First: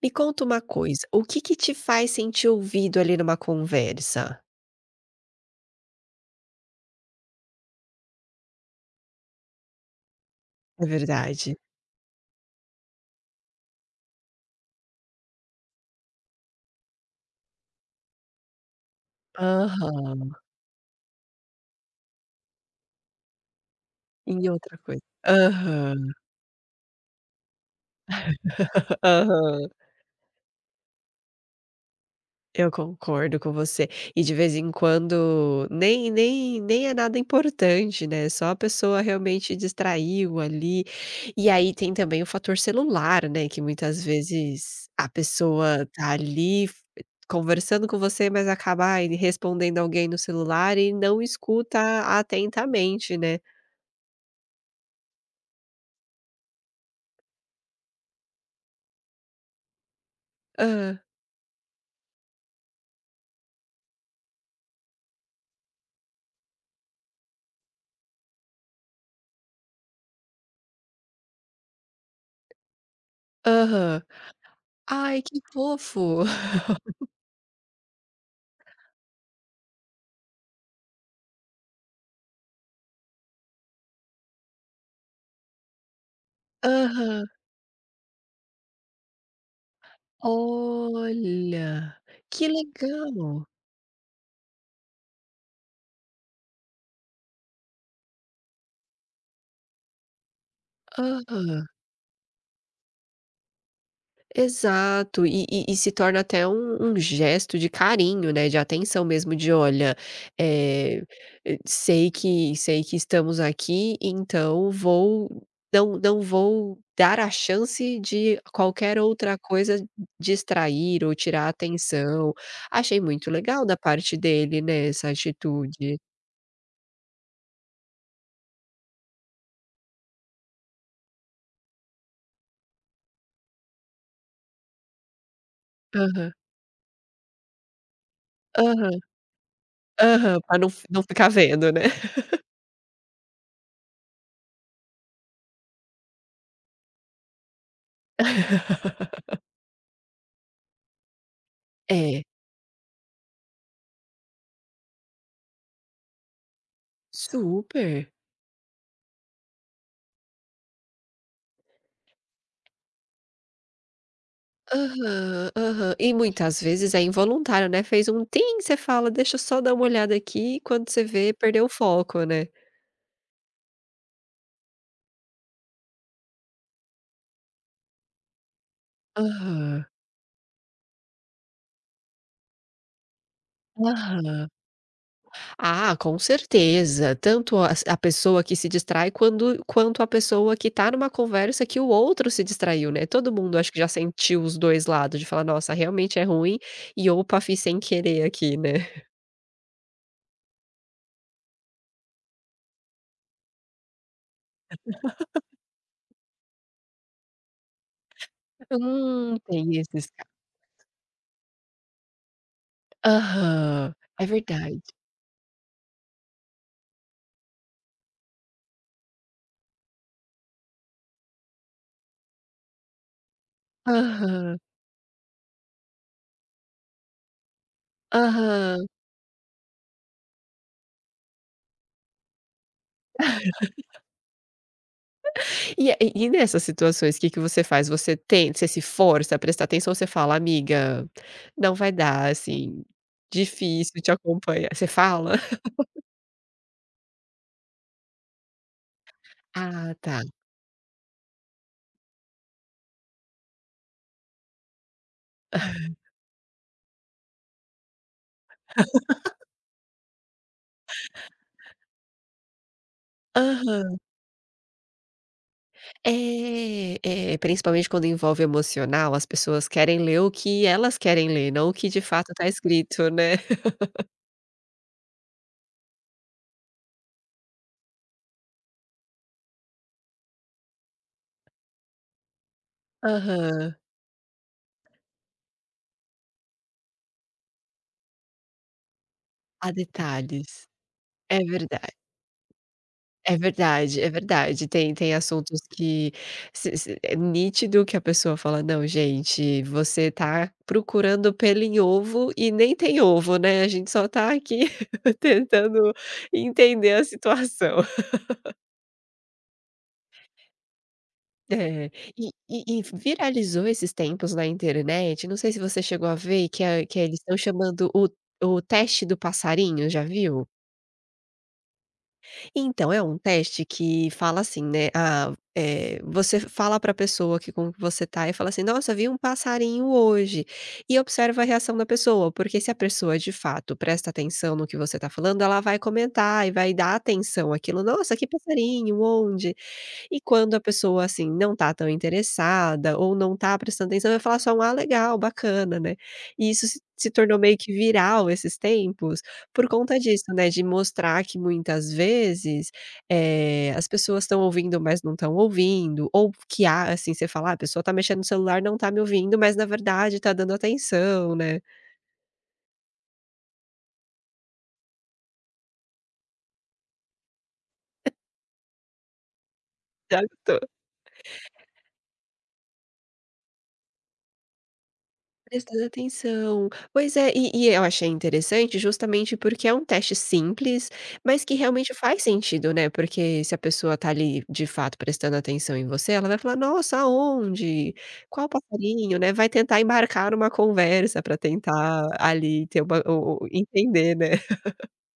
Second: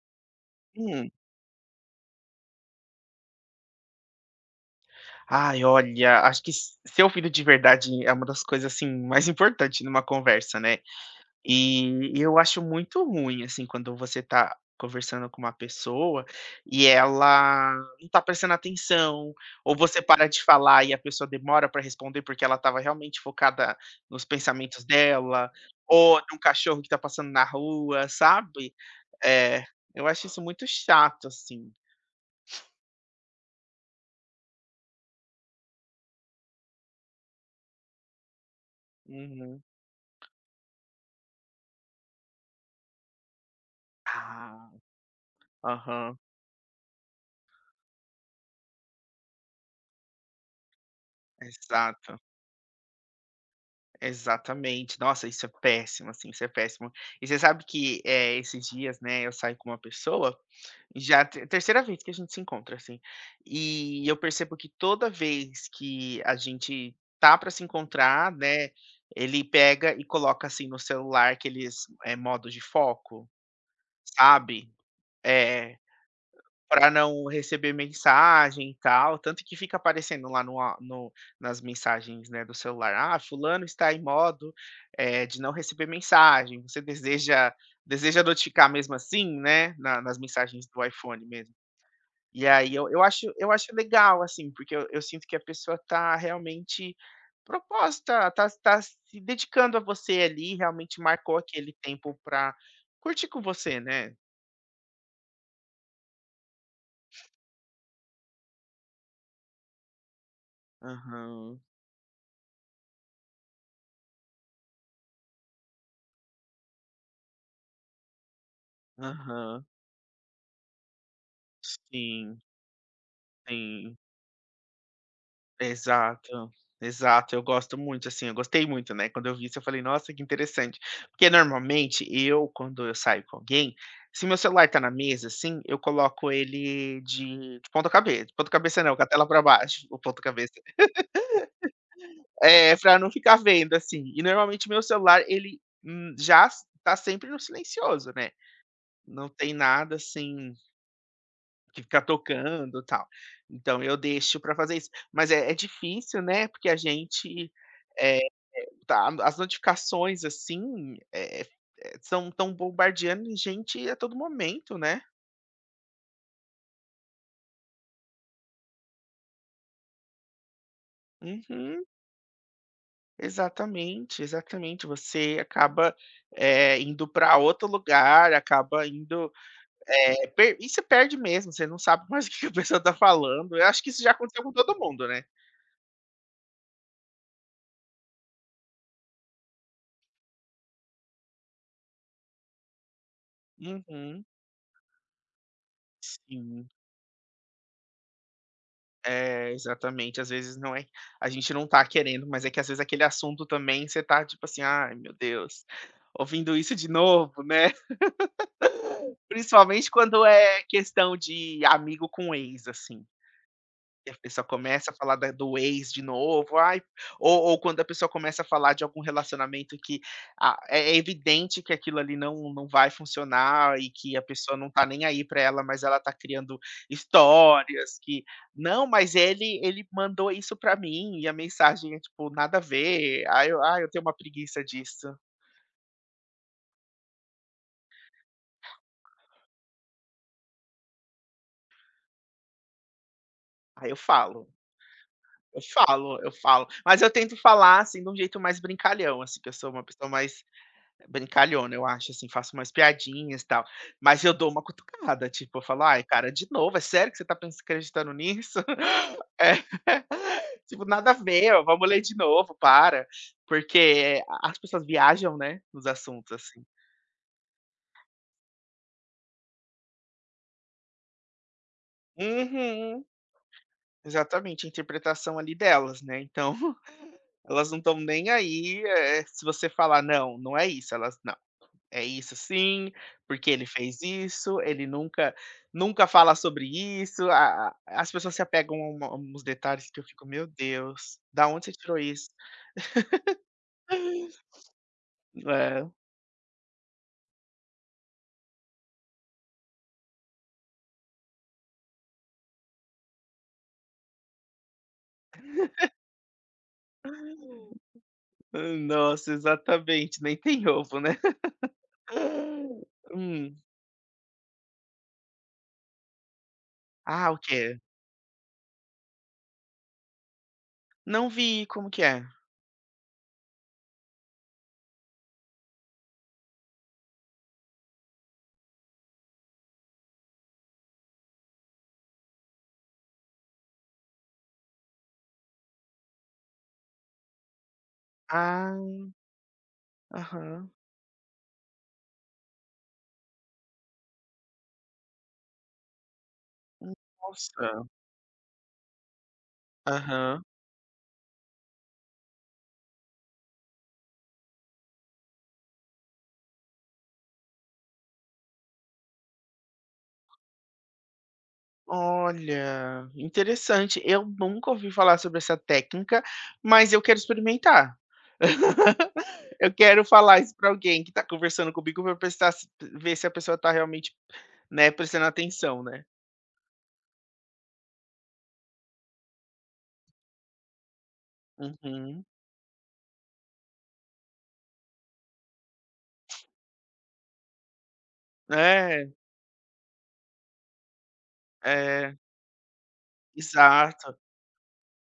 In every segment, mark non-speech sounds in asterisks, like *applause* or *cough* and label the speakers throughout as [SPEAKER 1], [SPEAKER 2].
[SPEAKER 1] Me conta uma coisa,
[SPEAKER 2] Hum.
[SPEAKER 1] o que que te faz sentir ouvido ali numa conversa?
[SPEAKER 2] Ai, olha, acho que s ser ouvido de verdade é uma das coisas, assim, mais importante numa conversa, né.
[SPEAKER 1] É verdade.
[SPEAKER 2] E eu acho muito ruim, assim, quando você tá conversando com uma pessoa e ela não tá prestando atenção, ou você para
[SPEAKER 1] Aham.
[SPEAKER 2] de falar e a pessoa demora para responder porque ela estava realmente focada nos
[SPEAKER 1] E outra
[SPEAKER 2] pensamentos
[SPEAKER 1] coisa.
[SPEAKER 2] dela,
[SPEAKER 1] Aham,
[SPEAKER 2] ou num cachorro que tá passando na rua, sabe. É,
[SPEAKER 1] aham.
[SPEAKER 2] eu acho isso muito chato, assim.
[SPEAKER 1] Eu concordo com você. E de vez em quando nem é nada importante, né, só a pessoa realmente
[SPEAKER 2] Uhum.
[SPEAKER 1] distraiu ali. E aí tem também o fator celular, né, que muitas
[SPEAKER 2] Ah,
[SPEAKER 1] vezes a pessoa tá
[SPEAKER 2] aham.
[SPEAKER 1] ali f conversando com você, mas acaba, ai, respondendo alguém no celular e não escuta
[SPEAKER 2] Exato,
[SPEAKER 1] atentamente, né.
[SPEAKER 2] exatamente. Nossa, isso é péssimo, assim, isso é péssimo. E você sabe que, esses dias, né, eu saio com uma pessoa,
[SPEAKER 1] Ah,
[SPEAKER 2] já te terceira vez que a gente se encontra, assim, e eu percebo que toda vez que a gente tá para se encontrar, né, ele pega e coloca, assim, no celular aqueles, modo de foco,
[SPEAKER 1] aham.
[SPEAKER 2] sabe?
[SPEAKER 1] "Ai, que
[SPEAKER 2] É.
[SPEAKER 1] fofo."
[SPEAKER 2] Para não receber mensagem e tal, tanto que fica aparecendo lá no a no nas mensagens, né, do celular: "Ah, fulano está em modo, de não receber mensagem, você
[SPEAKER 1] Aham.
[SPEAKER 2] deseja notificar mesmo assim?", né, na nas mensagens do iPhone mesmo.
[SPEAKER 1] "Olha,
[SPEAKER 2] E
[SPEAKER 1] que
[SPEAKER 2] aí eu eu acho
[SPEAKER 1] legal."
[SPEAKER 2] eu acho legal, assim, porque eu sinto que a pessoa tá realmente proposta, tá se dedicando a você ali, realmente marcou
[SPEAKER 1] Aham.
[SPEAKER 2] aquele tempo pra curtir com você, né.
[SPEAKER 1] Exato, e se torna até um gesto de carinho, né, de atenção mesmo, de olha, eh,
[SPEAKER 2] Aham,
[SPEAKER 1] sei que estamos aqui, então vou não vou dar a chance de qualquer outra
[SPEAKER 2] aham,
[SPEAKER 1] coisa distrair ou tirar a atenção.
[SPEAKER 2] sim.
[SPEAKER 1] Achei muito legal da
[SPEAKER 2] Sim,
[SPEAKER 1] parte dele, né, essa atitude.
[SPEAKER 2] exato, exato. Eu gosto muito, assim, eu gostei muito, né, quando eu vi isso eu falei: "Nossa, que interessante". Porque normalmente eu, quando eu saio com alguém, se meu celular tá na mesa, assim, eu coloco
[SPEAKER 1] Aham,
[SPEAKER 2] ele de ponta cabeça de ponta cabeça não,
[SPEAKER 1] aham,
[SPEAKER 2] com a tela pra baixo, o ponta
[SPEAKER 1] aham,
[SPEAKER 2] cabeça
[SPEAKER 1] pra não ficar vendo, né.
[SPEAKER 2] pra não ficar vendo, assim. E normalmente meu celular ele, já s tá sempre no silencioso, né,
[SPEAKER 1] *laughs*
[SPEAKER 2] não tem nada assim que ficar
[SPEAKER 1] É,
[SPEAKER 2] tocando e tal. Então eu deixo pra fazer isso. Mas é difícil, né, porque a gente,
[SPEAKER 1] super.
[SPEAKER 2] eh, tá as notificações, assim, são tão bombardeando a gente a todo momento, né.
[SPEAKER 1] Aham, aham. E muitas vezes é involuntário, né, fez um tim, você fala: "Deixa eu só dar uma olhada aqui", e quando você vê, perdeu o
[SPEAKER 2] Uhum.
[SPEAKER 1] foco, né.
[SPEAKER 2] Exatamente, exatamente. Você acaba, indo para outro lugar, acaba indo,
[SPEAKER 1] Aham,
[SPEAKER 2] eh, per e você perde mesmo, você não sabe mais *laughs* o que que a pessoa tá falando. Eu acho que isso já aconteceu
[SPEAKER 1] aham.
[SPEAKER 2] com todo mundo, né.
[SPEAKER 1] Ah, com certeza, tanto as a pessoa que se distrai quando quanto a pessoa que tá numa conversa que o outro se distraiu, né. Todo mundo acho que já
[SPEAKER 2] Uhum.
[SPEAKER 1] sentiu os 2 lados, de falar: "Nossa, realmente é ruim",
[SPEAKER 2] Sim.
[SPEAKER 1] e "Opa, fiz sem querer aqui", né. *laughs*
[SPEAKER 2] É, exatamente. Às vezes a gente não tá querendo, mas é que às vezes aquele assunto também você tá tipo assim: "Ai, meu Deus, ouvindo isso de novo", né. *laughs*
[SPEAKER 1] Tem
[SPEAKER 2] Principalmente
[SPEAKER 1] esses
[SPEAKER 2] quando
[SPEAKER 1] ca
[SPEAKER 2] é questão de amigo com ex, assim.
[SPEAKER 1] Aham,
[SPEAKER 2] E a
[SPEAKER 1] é
[SPEAKER 2] pessoa
[SPEAKER 1] verdade.
[SPEAKER 2] começa a falar da do ex de novo, ai ou quando a pessoa começa a falar de algum relacionamento que, ah, é evidente que aquilo ali não vai funcionar e que a pessoa
[SPEAKER 1] Aham,
[SPEAKER 2] não tá nem aí pra ela, mas ela tá criando histórias que: "Não,
[SPEAKER 1] aham.
[SPEAKER 2] mas ele mandou isso pra mim", e a mensagem é tipo nada a ver. Aí eu tenho uma preguiça disso.
[SPEAKER 1] E nessas situações, o que que você faz? Você se força a prestar atenção ou você fala: "Amiga, não vai dar, assim,
[SPEAKER 2] Aí eu
[SPEAKER 1] difícil te
[SPEAKER 2] falo,
[SPEAKER 1] acompanhar". Você fala?
[SPEAKER 2] eu
[SPEAKER 1] *laughs*
[SPEAKER 2] falo, eu falo. Mas eu tento falar, assim, de um jeito mais brincalhão, assim, que eu sou uma
[SPEAKER 1] Ah,
[SPEAKER 2] pessoa
[SPEAKER 1] tá.
[SPEAKER 2] mais brincalhona, eu acho, assim, faço umas piadinhas, e tal. Mas eu dou uma cutucada, tipo, eu falo: "Ai, cara, de novo? É sério que você tá pensan acreditando nisso?" *laughs* É. Tipo, nada a ver, ó, vamos ler de novo, para. Porque
[SPEAKER 1] Aham.
[SPEAKER 2] a as pessoas viajam, né, nos assuntos, assim.
[SPEAKER 1] É, principalmente quando envolve emocional, as pessoas querem ler o que elas querem ler, não o que de fato está
[SPEAKER 2] Uhum.
[SPEAKER 1] escrito, né.
[SPEAKER 2] Exatamente, a interpretação ali delas, né, então *laughs* elas não estão nem aí, se você falar: "Não, não é isso", elas. É isso sim, porque ele
[SPEAKER 1] Aham.
[SPEAKER 2] fez isso, ele nunca fala sobre isso, a as pessoas se apegam a uma a uns
[SPEAKER 1] Há
[SPEAKER 2] detalhes que eu fico: "Meu
[SPEAKER 1] detalhes.
[SPEAKER 2] Deus,
[SPEAKER 1] É
[SPEAKER 2] da onde você
[SPEAKER 1] verdade.
[SPEAKER 2] tirou isso?".
[SPEAKER 1] É verdade, é verdade. Tem assuntos
[SPEAKER 2] É.
[SPEAKER 1] que se é nítido que a pessoa fala: "Não, gente, você tá procurando pelo em ovo e nem tem ovo, né, a gente só tá aqui *laughs* tentando entender a situação".
[SPEAKER 2] *laughs* Nossa, exatamente, nem tem ovo, né.
[SPEAKER 1] É. E
[SPEAKER 2] *laughs* Hum.
[SPEAKER 1] viralizou esses tempos na internet, não sei se você chegou a ver, que eles
[SPEAKER 2] Ah,
[SPEAKER 1] estão
[SPEAKER 2] o quê?
[SPEAKER 1] chamando o teste do passarinho, já viu?
[SPEAKER 2] Não vi, como que é?
[SPEAKER 1] Então, é um teste que fala assim, né, você fala para a pessoa que com que você tá e fala assim: "Nossa, vi um passarinho hoje", e observa a reação da pessoa, porque se a pessoa de fato presta atenção no que você tá falando, ela vai comentar e vai dar atenção àquilo: "Nossa, que
[SPEAKER 2] Ah,
[SPEAKER 1] passarinho, onde?". E quando a
[SPEAKER 2] aham.
[SPEAKER 1] pessoa, assim, não tá tão interessada ou não tá prestando atenção, vai falar só um: "Ah, legal, bacana", né. E isso se tornou meio que
[SPEAKER 2] Nossa.
[SPEAKER 1] viral esses tempos por conta disso,
[SPEAKER 2] Aham.
[SPEAKER 1] né, de mostrar que muitas vezes, as pessoas estão ouvindo, mas não estão ouvindo, ou que há assim, você fala: "Ah, a pessoa tá mexendo no celular, não tá me ouvindo, mas na verdade tá dando atenção", né.
[SPEAKER 2] Olha, interessante. Eu nunca ouvi falar sobre essa técnica, mas eu quero experimentar. *laughs* Eu quero falar isso para
[SPEAKER 1] *laughs*
[SPEAKER 2] alguém que está conversando comigo para prestar se ver se a pessoa está realmente, né, prestando atenção,
[SPEAKER 1] Prestando
[SPEAKER 2] né.
[SPEAKER 1] atenção. Pois é, e eu achei interessante justamente porque é um teste simples, mas que realmente faz
[SPEAKER 2] Uhum.
[SPEAKER 1] sentido, né, porque se a pessoa tá ali, de fato, prestando atenção em você, ela vai falar: "Nossa, aonde? Qual
[SPEAKER 2] É,
[SPEAKER 1] passarinho?", né, vai tentar embarcar numa conversa para tentar
[SPEAKER 2] é,
[SPEAKER 1] ali ter uma o entender,
[SPEAKER 2] exato.
[SPEAKER 1] né.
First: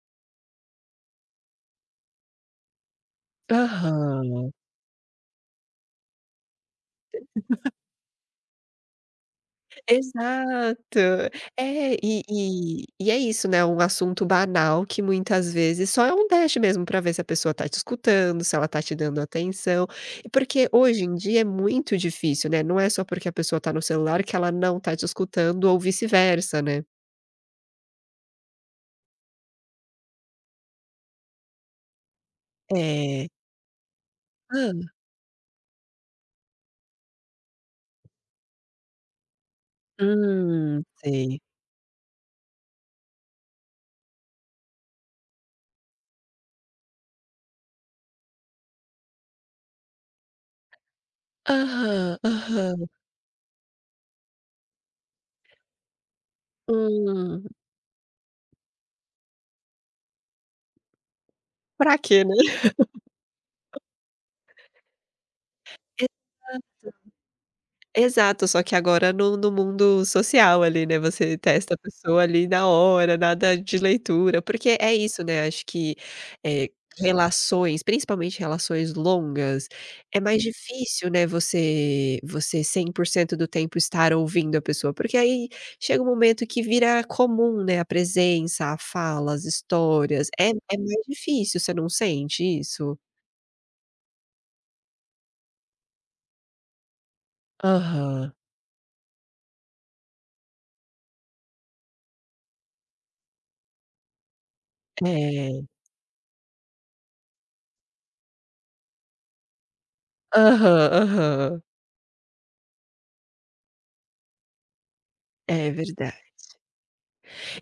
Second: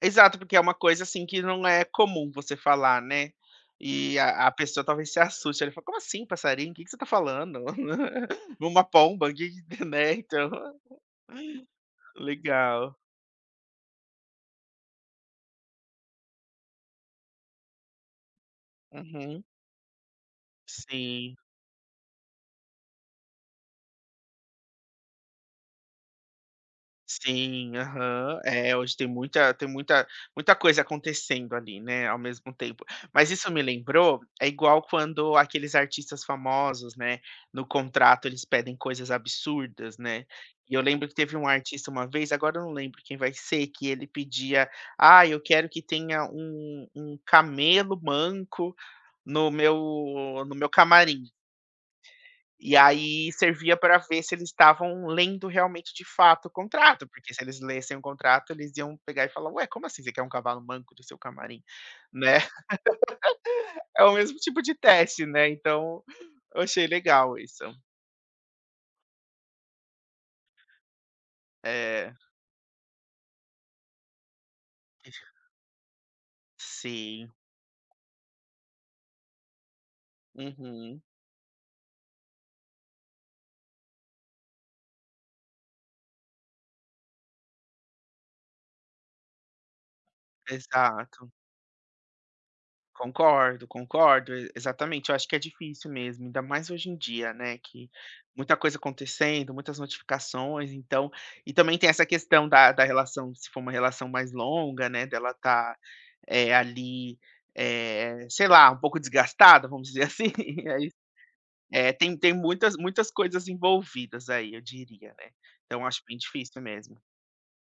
[SPEAKER 2] Exato, porque é uma coisa, assim, que não é comum você falar, né.
[SPEAKER 1] *laughs*
[SPEAKER 2] E a
[SPEAKER 1] Aham.
[SPEAKER 2] pessoa talvez se assuste. Ele fala: "Como assim passarinho? O que que você tá falando? *laughs* Uma pomba? Que", né, então,
[SPEAKER 1] Exato.
[SPEAKER 2] *laughs*
[SPEAKER 1] É, e e
[SPEAKER 2] legal.
[SPEAKER 1] e é isso, né, um assunto banal que muitas vezes só é um teste mesmo para ver se a pessoa tá te escutando, se ela tá te dando
[SPEAKER 2] Uhum.
[SPEAKER 1] atenção. E porque hoje em
[SPEAKER 2] Sim,
[SPEAKER 1] dia é muito difícil, né, não é só porque a pessoa tá no celular que ela não tá te escutando ou vice-versa, né.
[SPEAKER 2] sim, aham. É, hoje tem muita muita coisa acontecendo ali, né, ao mesmo tempo.
[SPEAKER 1] É.
[SPEAKER 2] Mas isso me lembrou é igual
[SPEAKER 1] Hã.
[SPEAKER 2] quando aqueles artistas famosos, né, no contrato eles pedem coisas absurdas, né. E eu lembro que teve
[SPEAKER 1] Sei.
[SPEAKER 2] um artista uma vez, agora eu não lembro quem vai ser, que ele pedia: "Ah, eu quero que tenha um camelo manco no meu camarim".
[SPEAKER 1] Aham,
[SPEAKER 2] E
[SPEAKER 1] aham.
[SPEAKER 2] aí servia para ver se eles estavam lendo realmente de fato o contrato, porque se
[SPEAKER 1] Hum,
[SPEAKER 2] eles lessem o contrato, eles iam pegar e falar: "Ué, como assim você quer um cavalo manco do seu camarim?",
[SPEAKER 1] pra quê, né?
[SPEAKER 2] né. *laughs* É o mesmo tipo de teste, né, então eu
[SPEAKER 1] *laughs*
[SPEAKER 2] achei legal isso.
[SPEAKER 1] Exato, só que agora no mundo social ali, né, você testa a
[SPEAKER 2] É.
[SPEAKER 1] pessoa ali na hora, nada de leitura, porque é isso, né, acho que, eh,
[SPEAKER 2] Sim.
[SPEAKER 1] relações, principalmente relações longas, é mais
[SPEAKER 2] Uhum.
[SPEAKER 1] difícil, né, você 100% do tempo estar ouvindo a pessoa, porque aí chega um momento que vira comum, né, a presença, a fala, as histórias, é mais
[SPEAKER 2] Exato.
[SPEAKER 1] difícil, você não sente isso?
[SPEAKER 2] Concordo, concordo, e exatamente. Eu acho que é difícil mesmo, ainda mais hoje em dia, né, que
[SPEAKER 1] Aham.
[SPEAKER 2] muita coisa acontecendo, muitas notificações, então e também tem essa questão da relação, se for uma relação mais longa, né, dela
[SPEAKER 1] É.
[SPEAKER 2] tá, ali, sei lá, um pouco desgastada, vamos dizer assim, *laughs* e
[SPEAKER 1] Aham,
[SPEAKER 2] aí
[SPEAKER 1] aham.
[SPEAKER 2] tem muitas muitas coisas envolvidas aí, eu diria, né.
[SPEAKER 1] É
[SPEAKER 2] Então acho bem
[SPEAKER 1] verdade.
[SPEAKER 2] difícil mesmo.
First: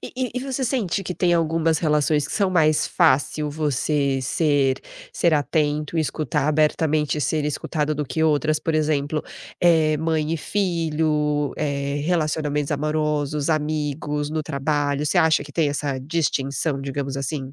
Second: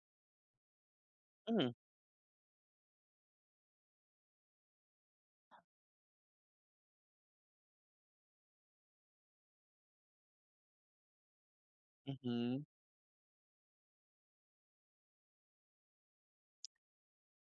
[SPEAKER 1] E você sente que tem
[SPEAKER 2] Hum,
[SPEAKER 1] algumas relações que são mais fácil você ser atento, escutar abertamente, ser escutado do que outras? Por exemplo, mãe e filho,
[SPEAKER 2] uhum.
[SPEAKER 1] relacionamentos amorosos, amigos, no trabalho. Você acha que tem essa distinção, digamos assim?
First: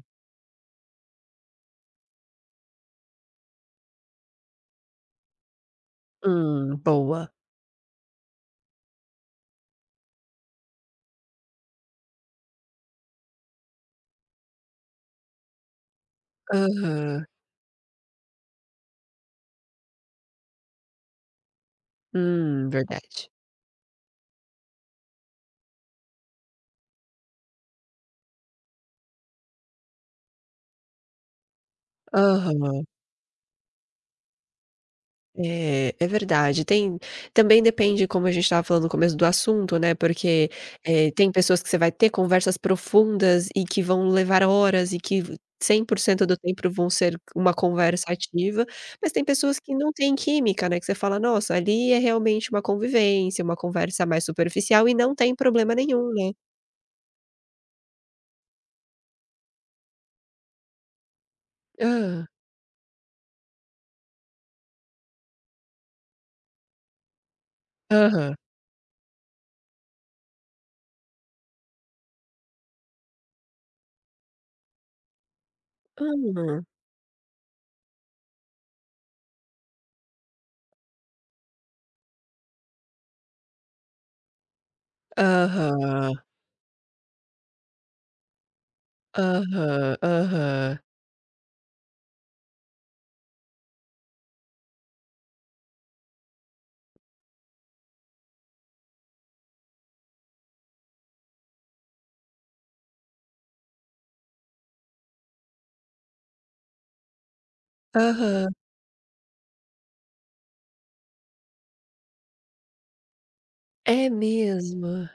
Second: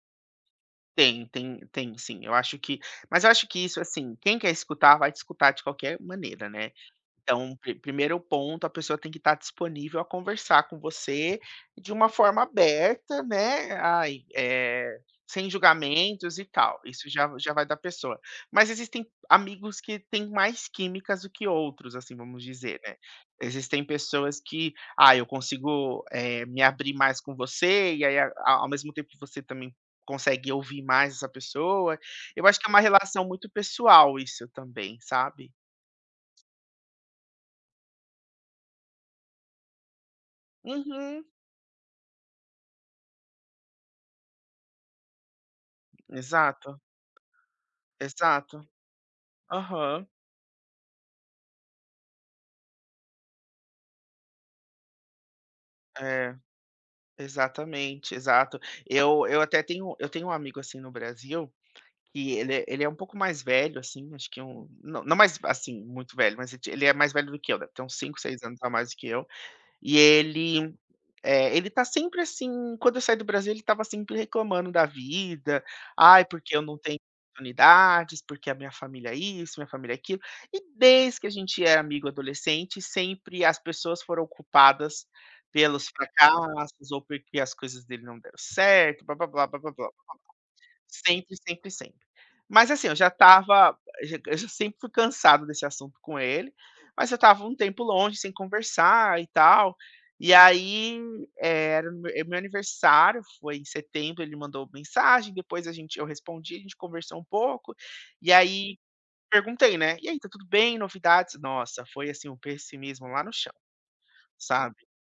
[SPEAKER 2] Tem, tem sim. Eu acho que mas eu acho que isso, assim, quem quer escutar vai te escutar de qualquer maneira, né.
[SPEAKER 1] Boa.
[SPEAKER 2] Então, primeiro ponto, a pessoa tem que estar disponível a conversar com você de uma forma aberta, né, ai, sem julgamentos e tal. Isso
[SPEAKER 1] Aham.
[SPEAKER 2] já já vai da pessoa. Mas existem amigos que têm mais químicas do que outros, assim, vamos dizer, né.
[SPEAKER 1] Verdade.
[SPEAKER 2] Existem pessoas que: "Ah, eu consigo, me abrir mais com você", e aí ao mesmo tempo você também consegue ouvir mais essa pessoa. Eu acho que é uma
[SPEAKER 1] Aham.
[SPEAKER 2] relação muito pessoal isso também, sabe.
[SPEAKER 1] É, é verdade. Tem também depende, como a gente estava falando no começo do assunto, né, porque,
[SPEAKER 2] Uhum.
[SPEAKER 1] tem pessoas que você vai ter conversas profundas e que vão levar horas e que 100% do tempo
[SPEAKER 2] Exato,
[SPEAKER 1] vão ser uma conversa ativa,
[SPEAKER 2] exato.
[SPEAKER 1] mas tem pessoas que não
[SPEAKER 2] Aham.
[SPEAKER 1] têm química, né, que você fala: "Nossa, ali é realmente uma convivência, uma conversa mais superficial", e não tem problema nenhum, né.
[SPEAKER 2] É, exatamente, exato. Eu tenho um amigo, assim, no Brasil,
[SPEAKER 1] Ah,
[SPEAKER 2] que ele é um pouco mais velho, assim, acho que não não mais, assim, muito velho, mas ele é mais velho do que eu, deve ter uns 5
[SPEAKER 1] aham.
[SPEAKER 2] 6 anos a mais do que eu. E ele tá sempre assim quando eu saí do Brasil, ele tava sempre reclamando da vida. "Ai, porque eu
[SPEAKER 1] Hã.
[SPEAKER 2] não tenho oportunidades, porque a minha família é isso, minha família é aquilo". E desde que a gente era amigo adolescente, sempre as pessoas foram culpadas pelos
[SPEAKER 1] Aham.
[SPEAKER 2] fracassos ou porque as coisas dele não deram certo, blá-blá-blá, blá-blá-blá.
[SPEAKER 1] Aham, aham.
[SPEAKER 2] Sempre, sempre, sempre. Mas assim, eu já sempre fui cansado desse assunto com ele, mas eu estava um tempo longe, sem conversar e tal. E aí, era o meu aniversário, foi em setembro, ele mandou mensagem, depois a gente eu respondi, a gente conversou um pouco, e
[SPEAKER 1] Aham.
[SPEAKER 2] aí perguntei, né: "E aí, tá tudo bem? Novidades?" Nossa, foi assim, um pessimismo lá no chão,
[SPEAKER 1] É
[SPEAKER 2] sabe?
[SPEAKER 1] mesmo.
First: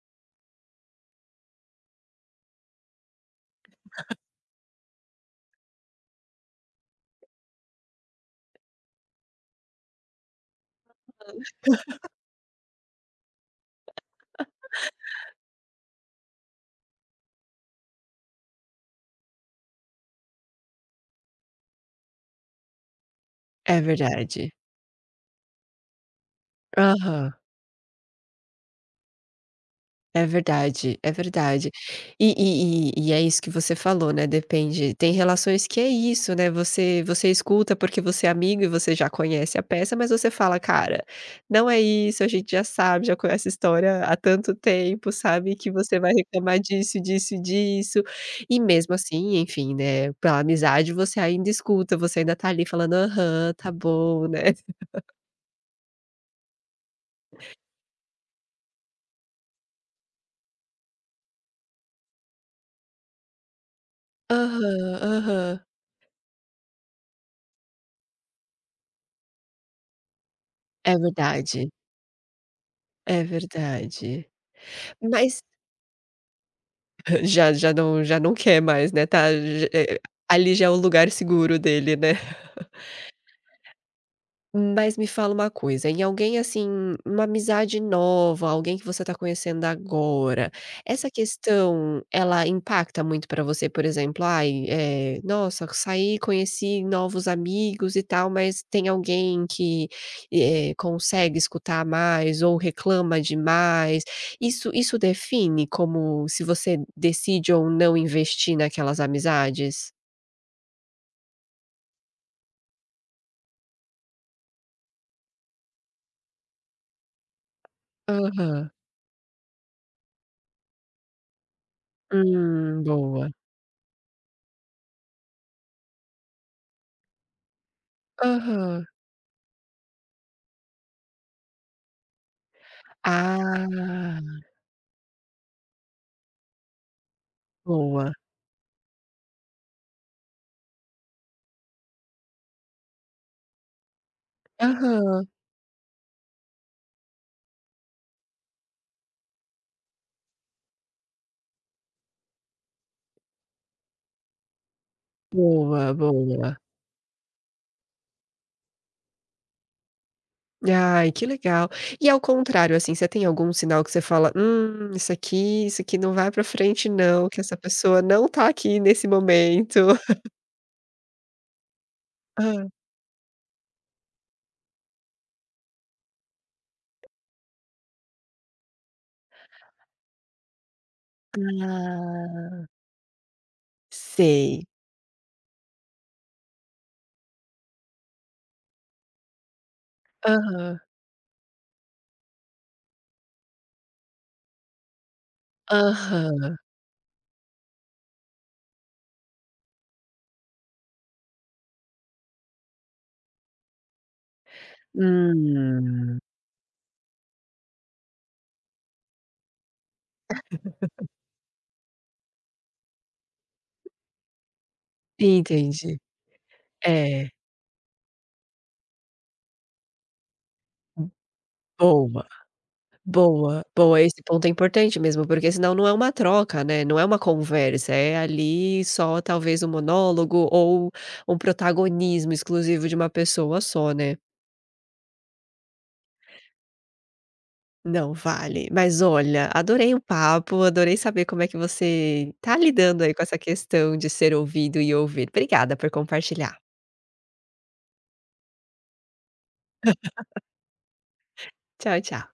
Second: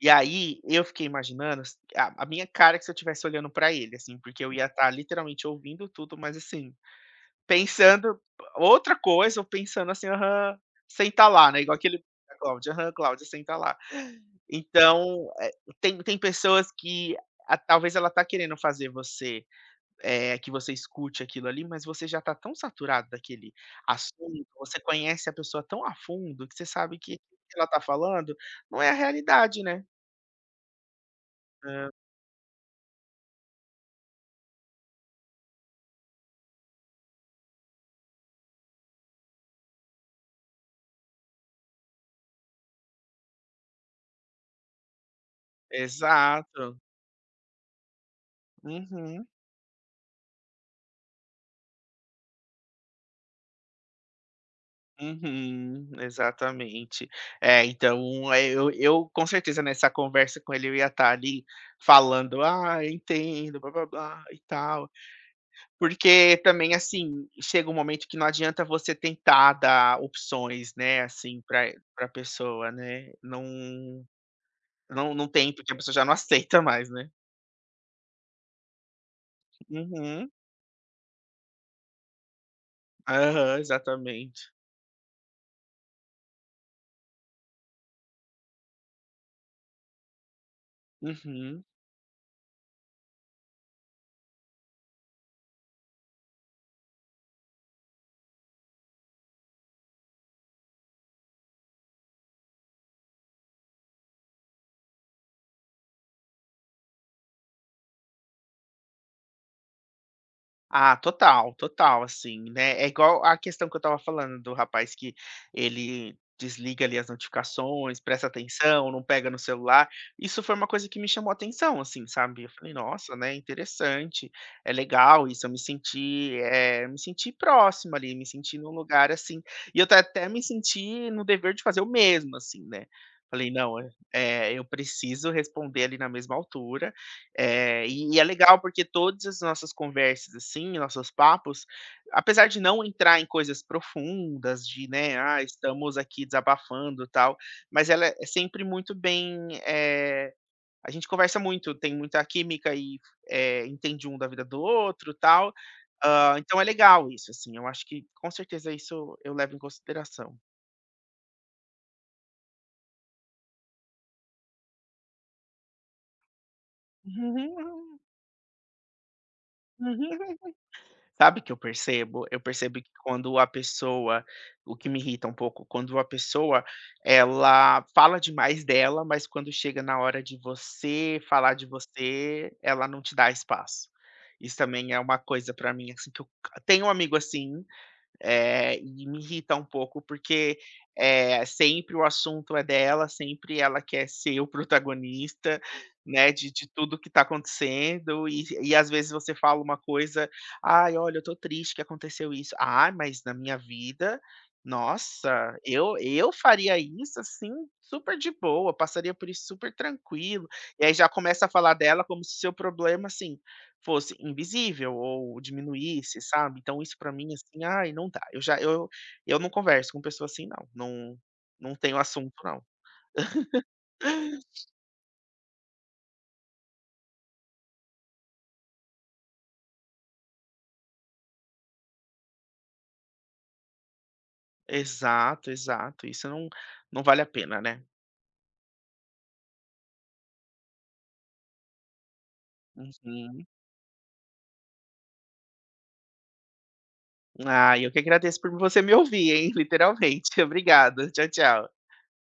[SPEAKER 2] E aí, eu fiquei imaginando s a minha cara que se eu estivesse olhando pra ele, assim, porque eu ia estar literalmente ouvindo tudo, mas assim, pensando outra coisa ou pensando assim: "Aham, senta lá", né, igual aquele da Cláudia, "Aham, Cláudia, senta lá". Então, tem pessoas que a talvez ela tá querendo fazer você, que você escute aquilo ali, mas você já tá tão saturado daquele
[SPEAKER 1] É verdade.
[SPEAKER 2] assunto, você conhece a pessoa tão a fundo que você sabe que o
[SPEAKER 1] Aham,
[SPEAKER 2] que ela tá falando não é a realidade, né.
[SPEAKER 1] é verdade, é verdade. E é isso que você falou, né, depende tem relações que é isso, né, você escuta porque você é amigo e você já conhece a peça, mas você fala: "Cara, não é isso, a gente já sabe, já conhece a história há tanto tempo, sabe que você vai reclamar
[SPEAKER 2] Exato.
[SPEAKER 1] disso, disso e disso". E mesmo
[SPEAKER 2] Uhum,
[SPEAKER 1] assim, enfim, né, pela amizade você ainda escuta, você ainda tá ali falando: "Aham, tá bom", né.
[SPEAKER 2] uhum, exatamente. É, então, eu com certeza nessa conversa com ele eu ia estar ali falando: "Ah, eu entendo, blá-blá-blá e tal".
[SPEAKER 1] Aham, aham.
[SPEAKER 2] Porque também, assim, chega um momento que não adianta você tentar dar opções,
[SPEAKER 1] É
[SPEAKER 2] né, assim,
[SPEAKER 1] verdade,
[SPEAKER 2] pra pessoa, né.
[SPEAKER 1] é
[SPEAKER 2] Não
[SPEAKER 1] verdade.
[SPEAKER 2] não
[SPEAKER 1] Mas
[SPEAKER 2] tem, porque a pessoa já não aceita mais, né.
[SPEAKER 1] *laughs* já não quer mais, né,
[SPEAKER 2] Uhum.
[SPEAKER 1] ali já é o lugar seguro dele, né?
[SPEAKER 2] Aham, exatamente.
[SPEAKER 1] Mas me fala uma coisa, em alguém assim, uma amizade nova, alguém que você está conhecendo agora, essa
[SPEAKER 2] Uhum.
[SPEAKER 1] questão ela impacta muito para você, por exemplo, "Ai, nossa, saí, conheci novos amigos e tal", mas tem alguém que, consegue escutar mais ou reclama demais. Isso define como se você decide ou não investir naquelas amizades?
[SPEAKER 2] Ah, total, total, assim, né, é igual a questão que eu estava falando do rapaz que ele desliga ali as notificações, presta
[SPEAKER 1] Aham.
[SPEAKER 2] atenção, não pega no celular, isso foi uma coisa que me chamou atenção, assim, sabe, eu falei: "Nossa,
[SPEAKER 1] Boa.
[SPEAKER 2] né, interessante, é legal isso", eu me senti, eh, me senti próximo ali, me senti num
[SPEAKER 1] Aham.
[SPEAKER 2] lugar, assim, e eu ta até me senti no dever de fazer o mesmo, assim, né, falei: "Não,
[SPEAKER 1] Ah,
[SPEAKER 2] eu preciso responder ali na mesma altura, é,
[SPEAKER 1] boa.
[SPEAKER 2] e é legal porque todas as nossas conversas, assim, nossos papos, apesar de não entrar em coisas profundas, de, né,
[SPEAKER 1] Aham.
[SPEAKER 2] ah, estamos aqui desabafando tal, mas ela é sempre muito bem. eh, a gente conversa muito, tem muita química e entende um da vida do outro tal.
[SPEAKER 1] Boa,
[SPEAKER 2] Ah,
[SPEAKER 1] boa.
[SPEAKER 2] então é legal isso, assim, eu acho que com certeza isso eu levo em consideração.
[SPEAKER 1] Ai, que legal. E ao contrário, assim, você tem algum sinal que você fala: isso aqui não vai pra frente não, que essa
[SPEAKER 2] *laughs*
[SPEAKER 1] pessoa não tá aqui nesse momento".
[SPEAKER 2] Sabe o que eu percebo? Eu
[SPEAKER 1] Hã.
[SPEAKER 2] percebo que quando a pessoa o que me irrita um pouco, quando a pessoa, ela fala demais dela, mas quando chega na hora de você falar de você,
[SPEAKER 1] Ah,
[SPEAKER 2] ela não te dá espaço. Isso
[SPEAKER 1] sei.
[SPEAKER 2] também é uma coisa pra mim, assim, que eu tenho um amigo assim, e me irrita um pouco, porque,
[SPEAKER 1] Aham,
[SPEAKER 2] é sempre o assunto é dela, sempre ela quer ser o protagonista, né, de
[SPEAKER 1] aham.
[SPEAKER 2] de tudo que está acontecendo e às vezes você fala uma coisa: "Ai, olha, eu tô triste que aconteceu isso". "Ah, mas na minha vida, nossa, eu
[SPEAKER 1] Hum,
[SPEAKER 2] eu faria isso, assim, super de boa, passaria por isso super tranquilo". E aí já começa a falar dela como se seu problema, assim, fosse invisível ou
[SPEAKER 1] entendi.
[SPEAKER 2] diminuísse, sabe. Então isso pra
[SPEAKER 1] É,
[SPEAKER 2] mim, assim, ai, não dá. Eu já eu não converso com pessoa assim não, não tenho
[SPEAKER 1] boa.
[SPEAKER 2] assunto não.
[SPEAKER 1] Boa, boa, esse ponto é importante mesmo, porque senão não é uma troca, né, não é uma conversa, é ali só talvez um monólogo ou um protagonismo exclusivo de uma pessoa só, né.
[SPEAKER 2] Exato, exato. Isso não vale a pena, né.
[SPEAKER 1] Não, vale. Mas olha, adorei o papo, adorei saber como é que você tá lidando aí com essa
[SPEAKER 2] Uhum.
[SPEAKER 1] questão de ser ouvido e ouvir. Obrigada por compartilhar.
[SPEAKER 2] Ah, eu que agradeço por você me ouvir, hein, literalmente. *laughs* Obrigado. Tchau, tchau.
[SPEAKER 1] Tchau, tchau.